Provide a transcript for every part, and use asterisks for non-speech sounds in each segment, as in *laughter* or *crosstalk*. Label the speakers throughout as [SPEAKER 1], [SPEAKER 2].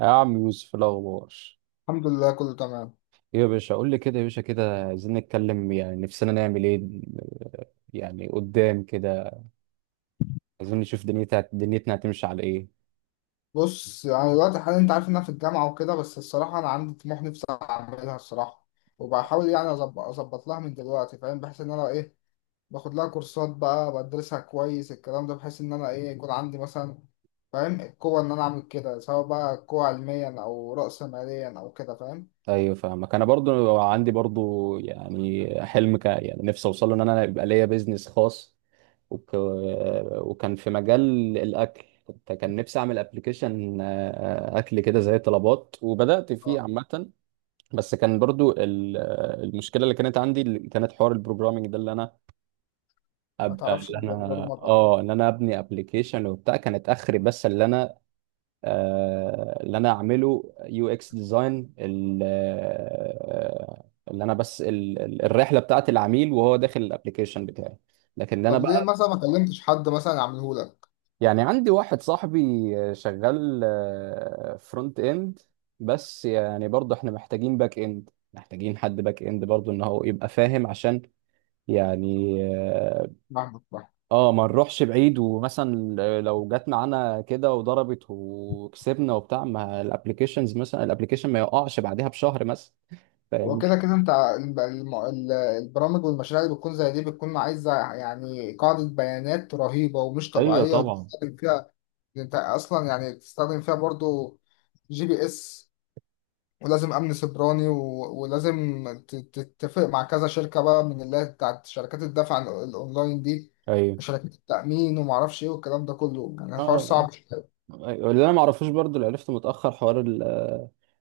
[SPEAKER 1] يا عم يوسف، إيه الأخبار؟
[SPEAKER 2] الحمد لله كله تمام.
[SPEAKER 1] إيه يا باشا؟ قول لي كده يا باشا، كده عايزين نتكلم، يعني نفسنا نعمل إيه يعني قدام كده؟ عايزين نشوف دنيتنا هتمشي على إيه؟
[SPEAKER 2] بص، انا دلوقتي حاليا انت عارف ان انا في الجامعه وكده، بس الصراحه انا عندي طموح نفسي اعملها الصراحه، وبحاول يعني اظبط لها من دلوقتي، فاهم؟ بحيث ان انا باخد لها كورسات بقى بدرسها كويس الكلام ده، بحيث ان انا يكون عندي مثلا فاهم القوه ان انا اعمل كده، سواء بقى قوه علميا او راس ماليا او كده، فاهم؟
[SPEAKER 1] أيوة، فاهمك. أنا برضو عندي برضو يعني حلم يعني نفسي أوصله، إن أنا يبقى ليا بيزنس خاص. وك... وكان في مجال الأكل. كان نفسي أعمل أبلكيشن أكل كده زي طلبات، وبدأت فيه
[SPEAKER 2] اه
[SPEAKER 1] عامة. بس كان برضو المشكلة اللي كانت عندي، اللي كانت حوار البروجرامينج ده، اللي أنا
[SPEAKER 2] ما
[SPEAKER 1] ابقى
[SPEAKER 2] تعرفش
[SPEAKER 1] اللي انا
[SPEAKER 2] البرمجه.
[SPEAKER 1] اه ان انا ابني ابلكيشن وبتاع، كانت اخري. بس اللي انا، اللي انا اعمله يو اكس ديزاين، اللي انا بس الرحله بتاعت العميل وهو داخل الابلكيشن بتاعي، لكن ده انا
[SPEAKER 2] طب ليه
[SPEAKER 1] بقى.
[SPEAKER 2] مثلا ما كلمتش حد مثلا يعمله لك؟
[SPEAKER 1] يعني عندي واحد صاحبي شغال فرونت اند، بس يعني برضه احنا محتاجين باك اند، محتاجين حد باك اند برضه ان هو يبقى فاهم، عشان يعني،
[SPEAKER 2] فاهمك.
[SPEAKER 1] اه، ما نروحش بعيد، ومثلا لو جت معانا كده وضربت وكسبنا وبتاع، ما الابلكيشنز مثلا الابلكيشن ما يقعش بعدها بشهر مثلا، فاهم؟
[SPEAKER 2] وكده كده انت البرامج والمشاريع اللي بتكون زي دي بتكون عايزه يعني قاعده بيانات رهيبه ومش
[SPEAKER 1] ايوه
[SPEAKER 2] طبيعيه،
[SPEAKER 1] طبعا.
[SPEAKER 2] وتستخدم فيها، انت اصلا يعني تستخدم فيها برضو جي بي اس، ولازم امن سيبراني ولازم تتفق مع كذا شركه بقى، من اللي هي بتاعت شركات الدفع الاونلاين دي،
[SPEAKER 1] ايوه.
[SPEAKER 2] وشركات التامين ومعرفش ايه والكلام ده كله، يعني الحوار
[SPEAKER 1] اه. أيوة.
[SPEAKER 2] صعب شوية.
[SPEAKER 1] أيوة. اللي انا ما اعرفوش برضو، اللي عرفته متاخر، حوار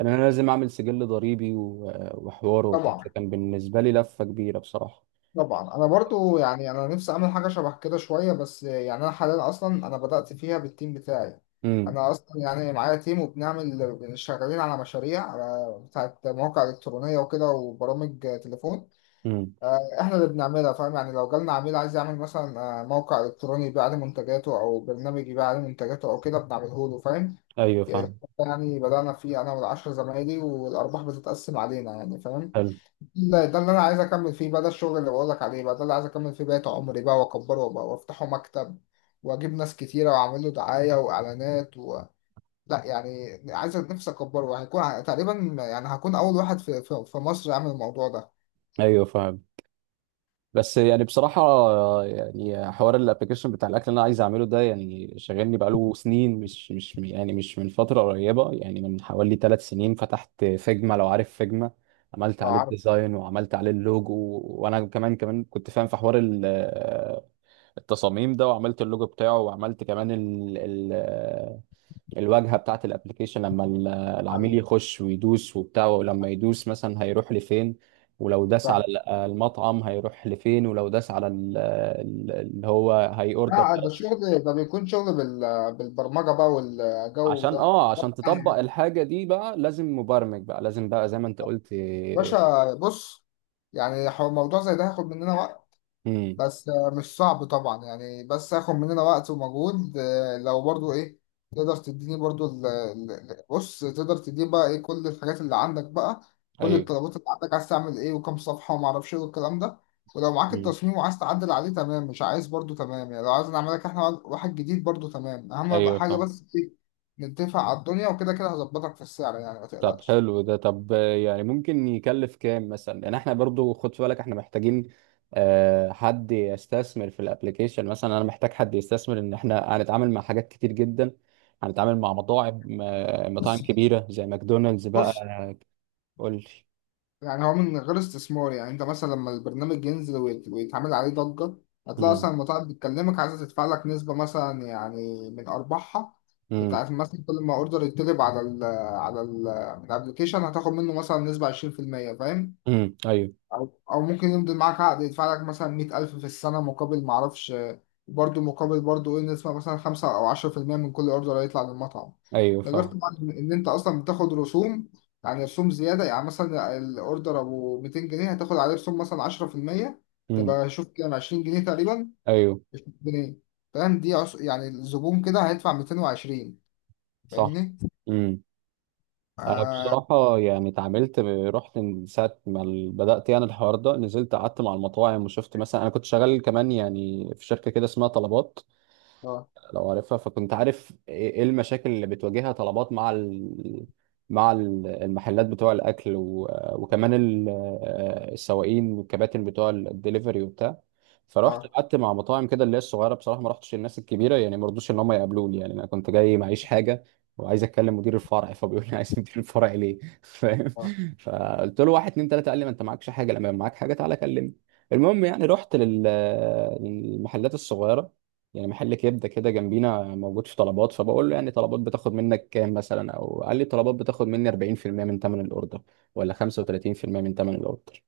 [SPEAKER 1] ان انا لازم اعمل سجل ضريبي، وحوار وبتاع،
[SPEAKER 2] طبعا
[SPEAKER 1] كان بالنسبه لي لفه كبيره بصراحه.
[SPEAKER 2] طبعا انا برضو يعني انا نفسي اعمل حاجه شبه كده شويه، بس يعني انا حاليا اصلا انا بدات فيها بالتيم بتاعي.
[SPEAKER 1] امم.
[SPEAKER 2] انا اصلا يعني معايا تيم، وبنعمل شغالين على مشاريع على بتاعت مواقع الكترونيه وكده وبرامج تليفون.
[SPEAKER 1] امم.
[SPEAKER 2] احنا اللي بنعملها فاهم، يعني لو جالنا عميل عايز يعمل مثلا موقع الكتروني يبيع عليه منتجاته، او برنامج يبيع عليه منتجاته او كده بنعمله له فاهم.
[SPEAKER 1] ايوه فاهم.
[SPEAKER 2] يعني بدانا فيه انا والعشر زمايلي، والارباح بتتقسم علينا يعني، فاهم؟
[SPEAKER 1] حلو.
[SPEAKER 2] لا، ده اللي انا عايز اكمل فيه بقى، ده الشغل اللي بقول لك عليه بقى، ده اللي عايز اكمل فيه بقية عمري بقى، واكبره بقى وافتحه مكتب، واجيب ناس كتيره واعمل له دعايه واعلانات لا يعني عايز نفسي اكبره، وهيكون تقريبا يعني هكون اول واحد في مصر يعمل الموضوع ده.
[SPEAKER 1] ايوه فاهم. بس يعني بصراحة، يعني حوار الابلكيشن بتاع الأكل اللي أنا عايز أعمله ده يعني شاغلني بقاله سنين، مش يعني مش من فترة قريبة، يعني من حوالي 3 سنين فتحت فيجما، لو عارف فيجما. عملت
[SPEAKER 2] لو
[SPEAKER 1] عليه
[SPEAKER 2] عارف.
[SPEAKER 1] الديزاين وعملت عليه اللوجو. وأنا كمان كنت فاهم في حوار التصاميم ده، وعملت اللوجو بتاعه، وعملت كمان الواجهه بتاعت الابلكيشن، لما العميل
[SPEAKER 2] ايوه
[SPEAKER 1] يخش ويدوس وبتاع، ولما يدوس مثلا هيروح لفين، ولو داس على
[SPEAKER 2] فاهم.
[SPEAKER 1] المطعم هيروح لفين، ولو داس على اللي هو هي اوردر
[SPEAKER 2] لا، ده
[SPEAKER 1] خلاص.
[SPEAKER 2] الشغل ده بيكون شغل بالبرمجه بقى والجو
[SPEAKER 1] عشان
[SPEAKER 2] ده.
[SPEAKER 1] عشان تطبق الحاجه دي بقى لازم مبرمج، بقى لازم، بقى زي ما انت قلت.
[SPEAKER 2] باشا، بص، يعني موضوع زي ده هياخد مننا وقت،
[SPEAKER 1] امم.
[SPEAKER 2] بس مش صعب طبعا، يعني بس هاخد مننا وقت ومجهود. لو برضو ايه، تقدر تديني برضو بص، تقدر تديني بقى ايه كل الحاجات اللي عندك بقى، كل
[SPEAKER 1] ايوه.
[SPEAKER 2] الطلبات اللي عندك، عايز تعمل ايه، وكم صفحة وما اعرفش ايه والكلام ده. ولو معاك
[SPEAKER 1] مم.
[SPEAKER 2] التصميم وعايز تعدل عليه، تمام؛ مش عايز برضو تمام، يعني لو عايز نعمل لك احنا واحد جديد، برضو تمام. اهم
[SPEAKER 1] ايوه
[SPEAKER 2] حاجة
[SPEAKER 1] فاهم.
[SPEAKER 2] بس إيه؟ نتفق على الدنيا، وكده كده هظبطك في السعر، يعني ما
[SPEAKER 1] طب
[SPEAKER 2] تقلقش.
[SPEAKER 1] حلو ده. طب، يعني ممكن يكلف كام مثلا؟ يعني احنا برضو خد في بالك احنا محتاجين حد يستثمر في الابليكيشن. مثلا انا محتاج حد يستثمر، ان احنا هنتعامل مع حاجات كتير جدا، هنتعامل مع مطاعم، مطاعم
[SPEAKER 2] بص
[SPEAKER 1] كبيرة زي ماكدونالدز بقى.
[SPEAKER 2] بص،
[SPEAKER 1] قول لي.
[SPEAKER 2] يعني هو من غير استثمار، يعني انت مثلا لما البرنامج ينزل ويتعمل عليه ضجة، هتلاقي
[SPEAKER 1] امم.
[SPEAKER 2] اصلا المطاعم بتكلمك عايزة تدفع لك نسبة مثلا، يعني من ارباحها،
[SPEAKER 1] امم.
[SPEAKER 2] بتاعت مثلا كل ما اوردر يطلب على ال على ال من الابلكيشن، هتاخد منه مثلا نسبة 20%، فاهم؟
[SPEAKER 1] امم. ايوه.
[SPEAKER 2] أو ممكن يمضي معاك عقد يدفع لك مثلا 100,000 في السنة، مقابل معرفش، برضه مقابل برضه إيه، نسمة مثلا خمسة أو 10% من كل أوردر هيطلع للمطعم.
[SPEAKER 1] ايوه
[SPEAKER 2] ده غير
[SPEAKER 1] فاهم.
[SPEAKER 2] طبعا إن أنت أصلا بتاخد رسوم، يعني رسوم زيادة، يعني مثلا الأوردر أبو 200 جنيه هتاخد عليه رسوم مثلا 10%،
[SPEAKER 1] امم.
[SPEAKER 2] تبقى شوف كام، 20 جنيه تقريبا.
[SPEAKER 1] ايوه.
[SPEAKER 2] 20 جنيه. فاهم؟ دي يعني الزبون كده هيدفع 220.
[SPEAKER 1] صح.
[SPEAKER 2] فاهمني؟
[SPEAKER 1] انا
[SPEAKER 2] آه.
[SPEAKER 1] بصراحه يعني اتعاملت رحت من ساعه ما بدات يعني الحوار ده، نزلت قعدت مع المطاعم وشفت. مثلا انا كنت شغال كمان يعني في شركه كده اسمها طلبات،
[SPEAKER 2] آه.
[SPEAKER 1] لو عارفها. فكنت عارف إيه المشاكل اللي بتواجهها طلبات مع المحلات بتوع الاكل، وكمان السواقين والكباتن بتوع الدليفري وبتاع. فرحت
[SPEAKER 2] آه.
[SPEAKER 1] قعدت مع مطاعم كده اللي هي الصغيره بصراحه، ما رحتش الناس الكبيره يعني، ما رضوش ان هم يقابلوني، يعني انا كنت جاي معيش حاجه وعايز اتكلم مدير الفرع، فبيقول لي *laughs* عايز مدير الفرع ليه؟ *laughs* فاهم؟
[SPEAKER 2] آه.
[SPEAKER 1] فقلت له، واحد، اتنين، تلاته، قال لي ما انت معكش حاجه، لما يبقى معاك حاجه تعالى كلمني. المهم، يعني رحت للمحلات الصغيره، يعني محل كبده كده جنبينا موجود في طلبات. فبقول له، يعني طلبات بتاخد منك كام مثلا؟ او قال لي طلبات بتاخد مني 40% من ثمن الاوردر، ولا 35% من ثمن الاوردر.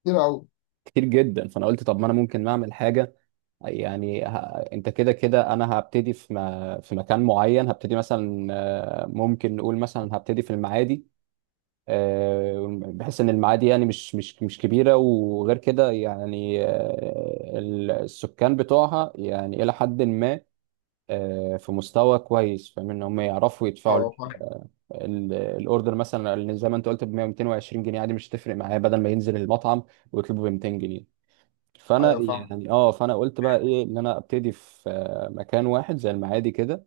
[SPEAKER 2] كتير أوي.
[SPEAKER 1] كتير جدا. فانا قلت، طب ما انا ممكن اعمل حاجه. يعني انت كده كده انا هبتدي في ما... في مكان معين. هبتدي مثلا، ممكن نقول مثلا هبتدي في المعادي، بحيث ان المعادي يعني مش كبيره، وغير كده يعني السكان بتوعها يعني الى حد ما، في مستوى كويس، فاهم ان هم يعرفوا
[SPEAKER 2] أه
[SPEAKER 1] يدفعوا
[SPEAKER 2] آه، فاهم.
[SPEAKER 1] الاوردر مثلا، اللي زي ما انت قلت ب 100 220 جنيه، عادي مش تفرق معايا، بدل ما ينزل المطعم ويطلبه ب 200 جنيه. فانا
[SPEAKER 2] أيوه فاهم.
[SPEAKER 1] يعني اه فانا قلت بقى ايه، ان انا ابتدي في مكان واحد زي المعادي كده.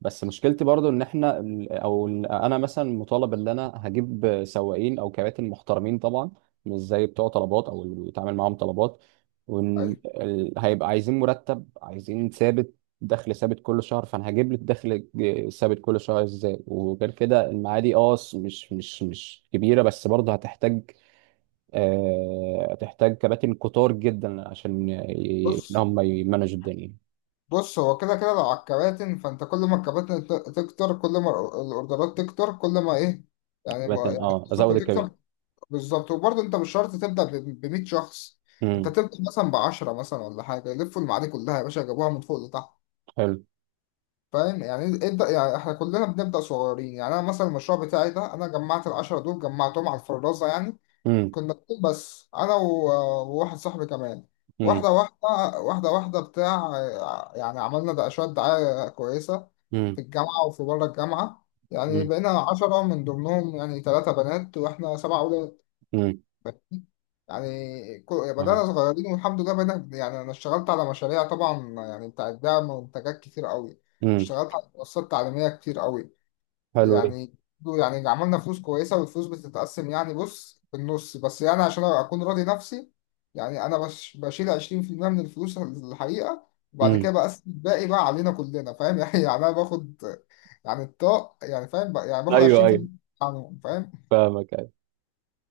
[SPEAKER 1] بس مشكلتي برضو ان احنا انا مثلا مطالب ان انا هجيب سواقين او كباتن محترمين طبعا، مش زي بتوع طلبات او اللي بيتعامل معاهم طلبات، وان
[SPEAKER 2] أيوه.
[SPEAKER 1] هيبقى عايزين مرتب، عايزين ثابت، دخل ثابت كل شهر. فانا هجيب لك دخل ثابت كل شهر ازاي؟ وغير كده المعادي، مش كبيره، بس برضه هتحتاج، هتحتاج كباتن كتار جدا عشان ان
[SPEAKER 2] بص
[SPEAKER 1] هم يمانجوا الدنيا.
[SPEAKER 2] بص، هو كده كده لو على الكباتن، فانت كل ما الكباتن تكتر، كل ما الاوردرات تكتر، كل ما ايه، يعني ما
[SPEAKER 1] كباتن،
[SPEAKER 2] يعني
[SPEAKER 1] ازود
[SPEAKER 2] الصفقه
[SPEAKER 1] الكباتن.
[SPEAKER 2] تكتر. بالظبط. وبرضه انت مش شرط تبدا ب 100 شخص، انت
[SPEAKER 1] امم.
[SPEAKER 2] تبدا مثلا ب 10 مثلا، ولا حاجه، يلفوا المعادي كلها يا باشا، جابوها من فوق لتحت.
[SPEAKER 1] حلو.
[SPEAKER 2] فاهم؟ يعني ابدا، يعني احنا كلنا بنبدا صغيرين، يعني انا مثلا المشروع بتاعي ده، انا جمعت ال 10 دول جمعتهم على الفرازه يعني.
[SPEAKER 1] مم.
[SPEAKER 2] كنا اتنين بس، انا وواحد صاحبي كمان.
[SPEAKER 1] امم.
[SPEAKER 2] واحده واحده، واحده واحده بتاع، يعني عملنا ده شويه دعايه كويسه في
[SPEAKER 1] امم.
[SPEAKER 2] الجامعه وفي بره الجامعه، يعني
[SPEAKER 1] امم.
[SPEAKER 2] بقينا عشرة، من ضمنهم يعني ثلاثة بنات واحنا سبعة أولاد.
[SPEAKER 1] امم.
[SPEAKER 2] يعني يعني
[SPEAKER 1] فاهم.
[SPEAKER 2] بدأنا صغيرين، والحمد لله بقينا يعني، أنا اشتغلت على مشاريع طبعا، يعني بتاعت دعم منتجات كتير قوي،
[SPEAKER 1] امم.
[SPEAKER 2] واشتغلت على منصات تعليمية كتير قوي
[SPEAKER 1] حلو ده.
[SPEAKER 2] يعني. يعني عملنا فلوس كويسة، والفلوس بتتقسم يعني، بص، بالنص، بس يعني عشان أكون راضي نفسي، يعني أنا بشيل 20% من الفلوس الحقيقة، وبعد كده
[SPEAKER 1] امم.
[SPEAKER 2] بقسم الباقي بقى علينا كلنا، فاهم؟ *laughs* يعني، يعني أنا باخد يعني الطاق يعني، فاهم يعني باخد
[SPEAKER 1] ايوه. ايوه
[SPEAKER 2] 20% عنهم، فاهم؟
[SPEAKER 1] فاهمك.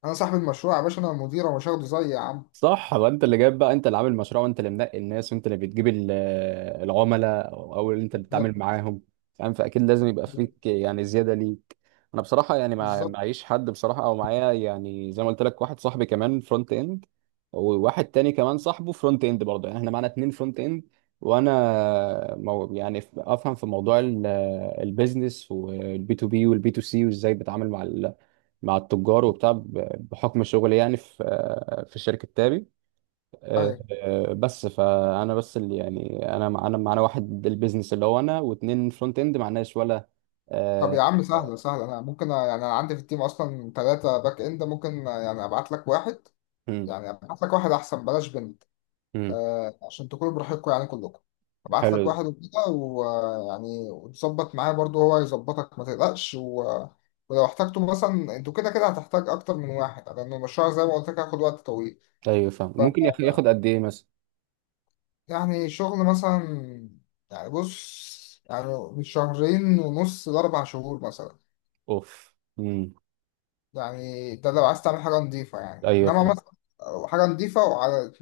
[SPEAKER 2] أنا صاحب المشروع يا باشا، أنا المدير، ومش هاخده زيي يا عم.
[SPEAKER 1] صح. وانت اللي جايب بقى، انت اللي عامل المشروع، وانت اللي منقي الناس، وانت اللي بتجيب العملاء، او اللي انت اللي بتتعامل
[SPEAKER 2] بالظبط.
[SPEAKER 1] معاهم، فاهم؟ فاكيد لازم يبقى فيك يعني زياده ليك. انا بصراحه يعني ما
[SPEAKER 2] بالظبط.
[SPEAKER 1] معيش حد بصراحه، او معايا يعني زي ما قلت لك واحد صاحبي كمان فرونت اند، وواحد تاني كمان صاحبه فرونت اند برضه، يعني احنا معانا اتنين فرونت اند. وانا مو يعني افهم في موضوع البيزنس، والبي تو بي والبي تو سي، وازاي بتعامل مع مع التجار وبتاع، بحكم شغلي يعني في شركه تابي،
[SPEAKER 2] أيوه.
[SPEAKER 1] بس فانا بس اللي يعني انا مع- انا معانا واحد البيزنس اللي هو انا، واتنين فرونت اند، معناش ولا،
[SPEAKER 2] طب
[SPEAKER 1] آه،
[SPEAKER 2] يا عم سهلة سهلة، أنا ممكن يعني أنا عندي في التيم أصلا ثلاثة باك إند، ممكن يعني أبعت لك واحد،
[SPEAKER 1] مم،
[SPEAKER 2] يعني أبعت لك واحد، أحسن بلاش بنت،
[SPEAKER 1] مم.
[SPEAKER 2] عشان تكونوا براحتكم يعني كلكم. ابعت
[SPEAKER 1] حلو
[SPEAKER 2] لك
[SPEAKER 1] ده.
[SPEAKER 2] واحد وكده، ويعني وتظبط معاه، برضو هو يظبطك ما تقلقش ولو احتجتوا مثلا، انتوا كده كده هتحتاج اكتر من واحد، لان المشروع زي ما قلت لك هياخد وقت طويل.
[SPEAKER 1] ايوه فاهم.
[SPEAKER 2] ف
[SPEAKER 1] ممكن ياخد قد ايه مثلا؟
[SPEAKER 2] يعني شغل مثلا، يعني بص يعني، من شهرين ونص لاربع شهور مثلا.
[SPEAKER 1] اوف. مم.
[SPEAKER 2] يعني ده لو عايز تعمل حاجه نظيفه، يعني
[SPEAKER 1] ايوه
[SPEAKER 2] انما
[SPEAKER 1] فاهم.
[SPEAKER 2] مثلا حاجه نظيفه وعلى،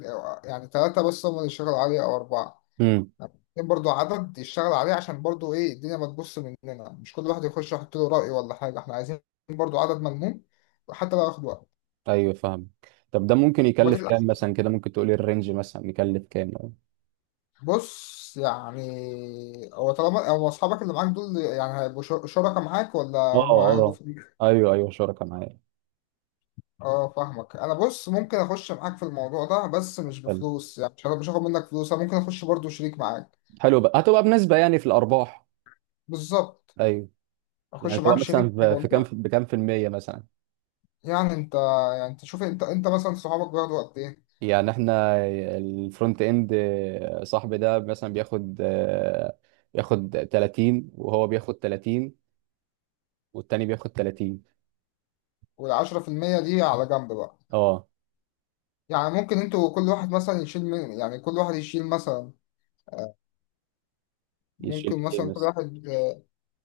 [SPEAKER 2] يعني ثلاثه بس هم اللي يشتغلوا عليها او اربعه،
[SPEAKER 1] مم.
[SPEAKER 2] برضه عدد يشتغل عليه، عشان برضه ايه الدنيا ما تبص مننا، مش كل واحد يخش يحط له رأي ولا حاجة، احنا عايزين برضه عدد ملموم وحتى لو ياخد وقت.
[SPEAKER 1] ايوه فاهم. طب ده ممكن
[SPEAKER 2] وما
[SPEAKER 1] يكلف كام
[SPEAKER 2] تقلقش،
[SPEAKER 1] مثلا كده؟ ممكن تقولي الرينج مثلا يكلف كام يعني؟
[SPEAKER 2] بص، يعني هو طالما هو اصحابك اللي معاك دول يعني هيبقوا شركاء معاك، ولا
[SPEAKER 1] اه.
[SPEAKER 2] هم هياخدوا
[SPEAKER 1] اه.
[SPEAKER 2] فلوس؟
[SPEAKER 1] ايوه. ايوه. شركه معايا.
[SPEAKER 2] اه فاهمك. انا بص، ممكن اخش معاك في الموضوع ده، بس مش
[SPEAKER 1] حلو.
[SPEAKER 2] بفلوس، يعني مش هاخد منك فلوس، انا ممكن اخش برضه شريك معاك.
[SPEAKER 1] حلو. بقى هتبقى بنسبه يعني في الارباح؟
[SPEAKER 2] بالظبط.
[SPEAKER 1] ايوه. يعني
[SPEAKER 2] اخش
[SPEAKER 1] تبقى
[SPEAKER 2] معاك
[SPEAKER 1] مثلا
[SPEAKER 2] شريك في
[SPEAKER 1] في في كام
[SPEAKER 2] الموضوع.
[SPEAKER 1] في بكام في المية مثلا؟
[SPEAKER 2] يعني انت يعني انت شوف، انت انت مثلا صحابك بياخدوا وقت ايه،
[SPEAKER 1] يعني احنا الفرونت اند، صاحبي ده مثلا بياخد، بياخد 30، وهو بياخد 30، والتاني بياخد 30.
[SPEAKER 2] والعشرة في المية دي على جنب بقى،
[SPEAKER 1] اه
[SPEAKER 2] يعني ممكن انتوا كل واحد مثلا يشيل من، يعني كل واحد يشيل مثلا، ممكن
[SPEAKER 1] يشيل ايه
[SPEAKER 2] مثلا كل
[SPEAKER 1] مثلا؟
[SPEAKER 2] واحد،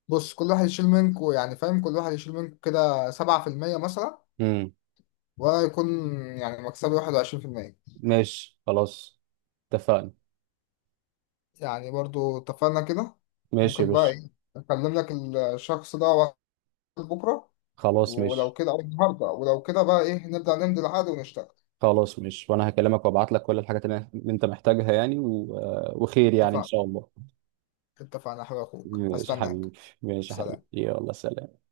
[SPEAKER 2] بص كل واحد يشيل منكوا يعني، فاهم، كل واحد يشيل منكوا كده 7% مثلا،
[SPEAKER 1] امم.
[SPEAKER 2] ولا يكون يعني مكسبي 21%.
[SPEAKER 1] ماشي خلاص. اتفقنا.
[SPEAKER 2] يعني برضو اتفقنا كده.
[SPEAKER 1] ماشي يا
[SPEAKER 2] ممكن بقى
[SPEAKER 1] باشا.
[SPEAKER 2] ايه اكلم لك الشخص ده واتساب بكرة،
[SPEAKER 1] خلاص.
[SPEAKER 2] ولو
[SPEAKER 1] ماشي.
[SPEAKER 2] كده او النهاردة، ولو كده بقى ايه نبدأ نمضي العقد ونشتغل.
[SPEAKER 1] خلاص ماشي، وانا هكلمك وابعت لك كل الحاجات اللي انت محتاجها يعني، و... آه، وخير يعني ان
[SPEAKER 2] اتفقنا.
[SPEAKER 1] شاء الله.
[SPEAKER 2] اتفقنا يا حبيب اخوك،
[SPEAKER 1] ماشي يا
[SPEAKER 2] هستناك.
[SPEAKER 1] حبيبي، ماشي يا حبيبي،
[SPEAKER 2] سلام.
[SPEAKER 1] يلا سلام.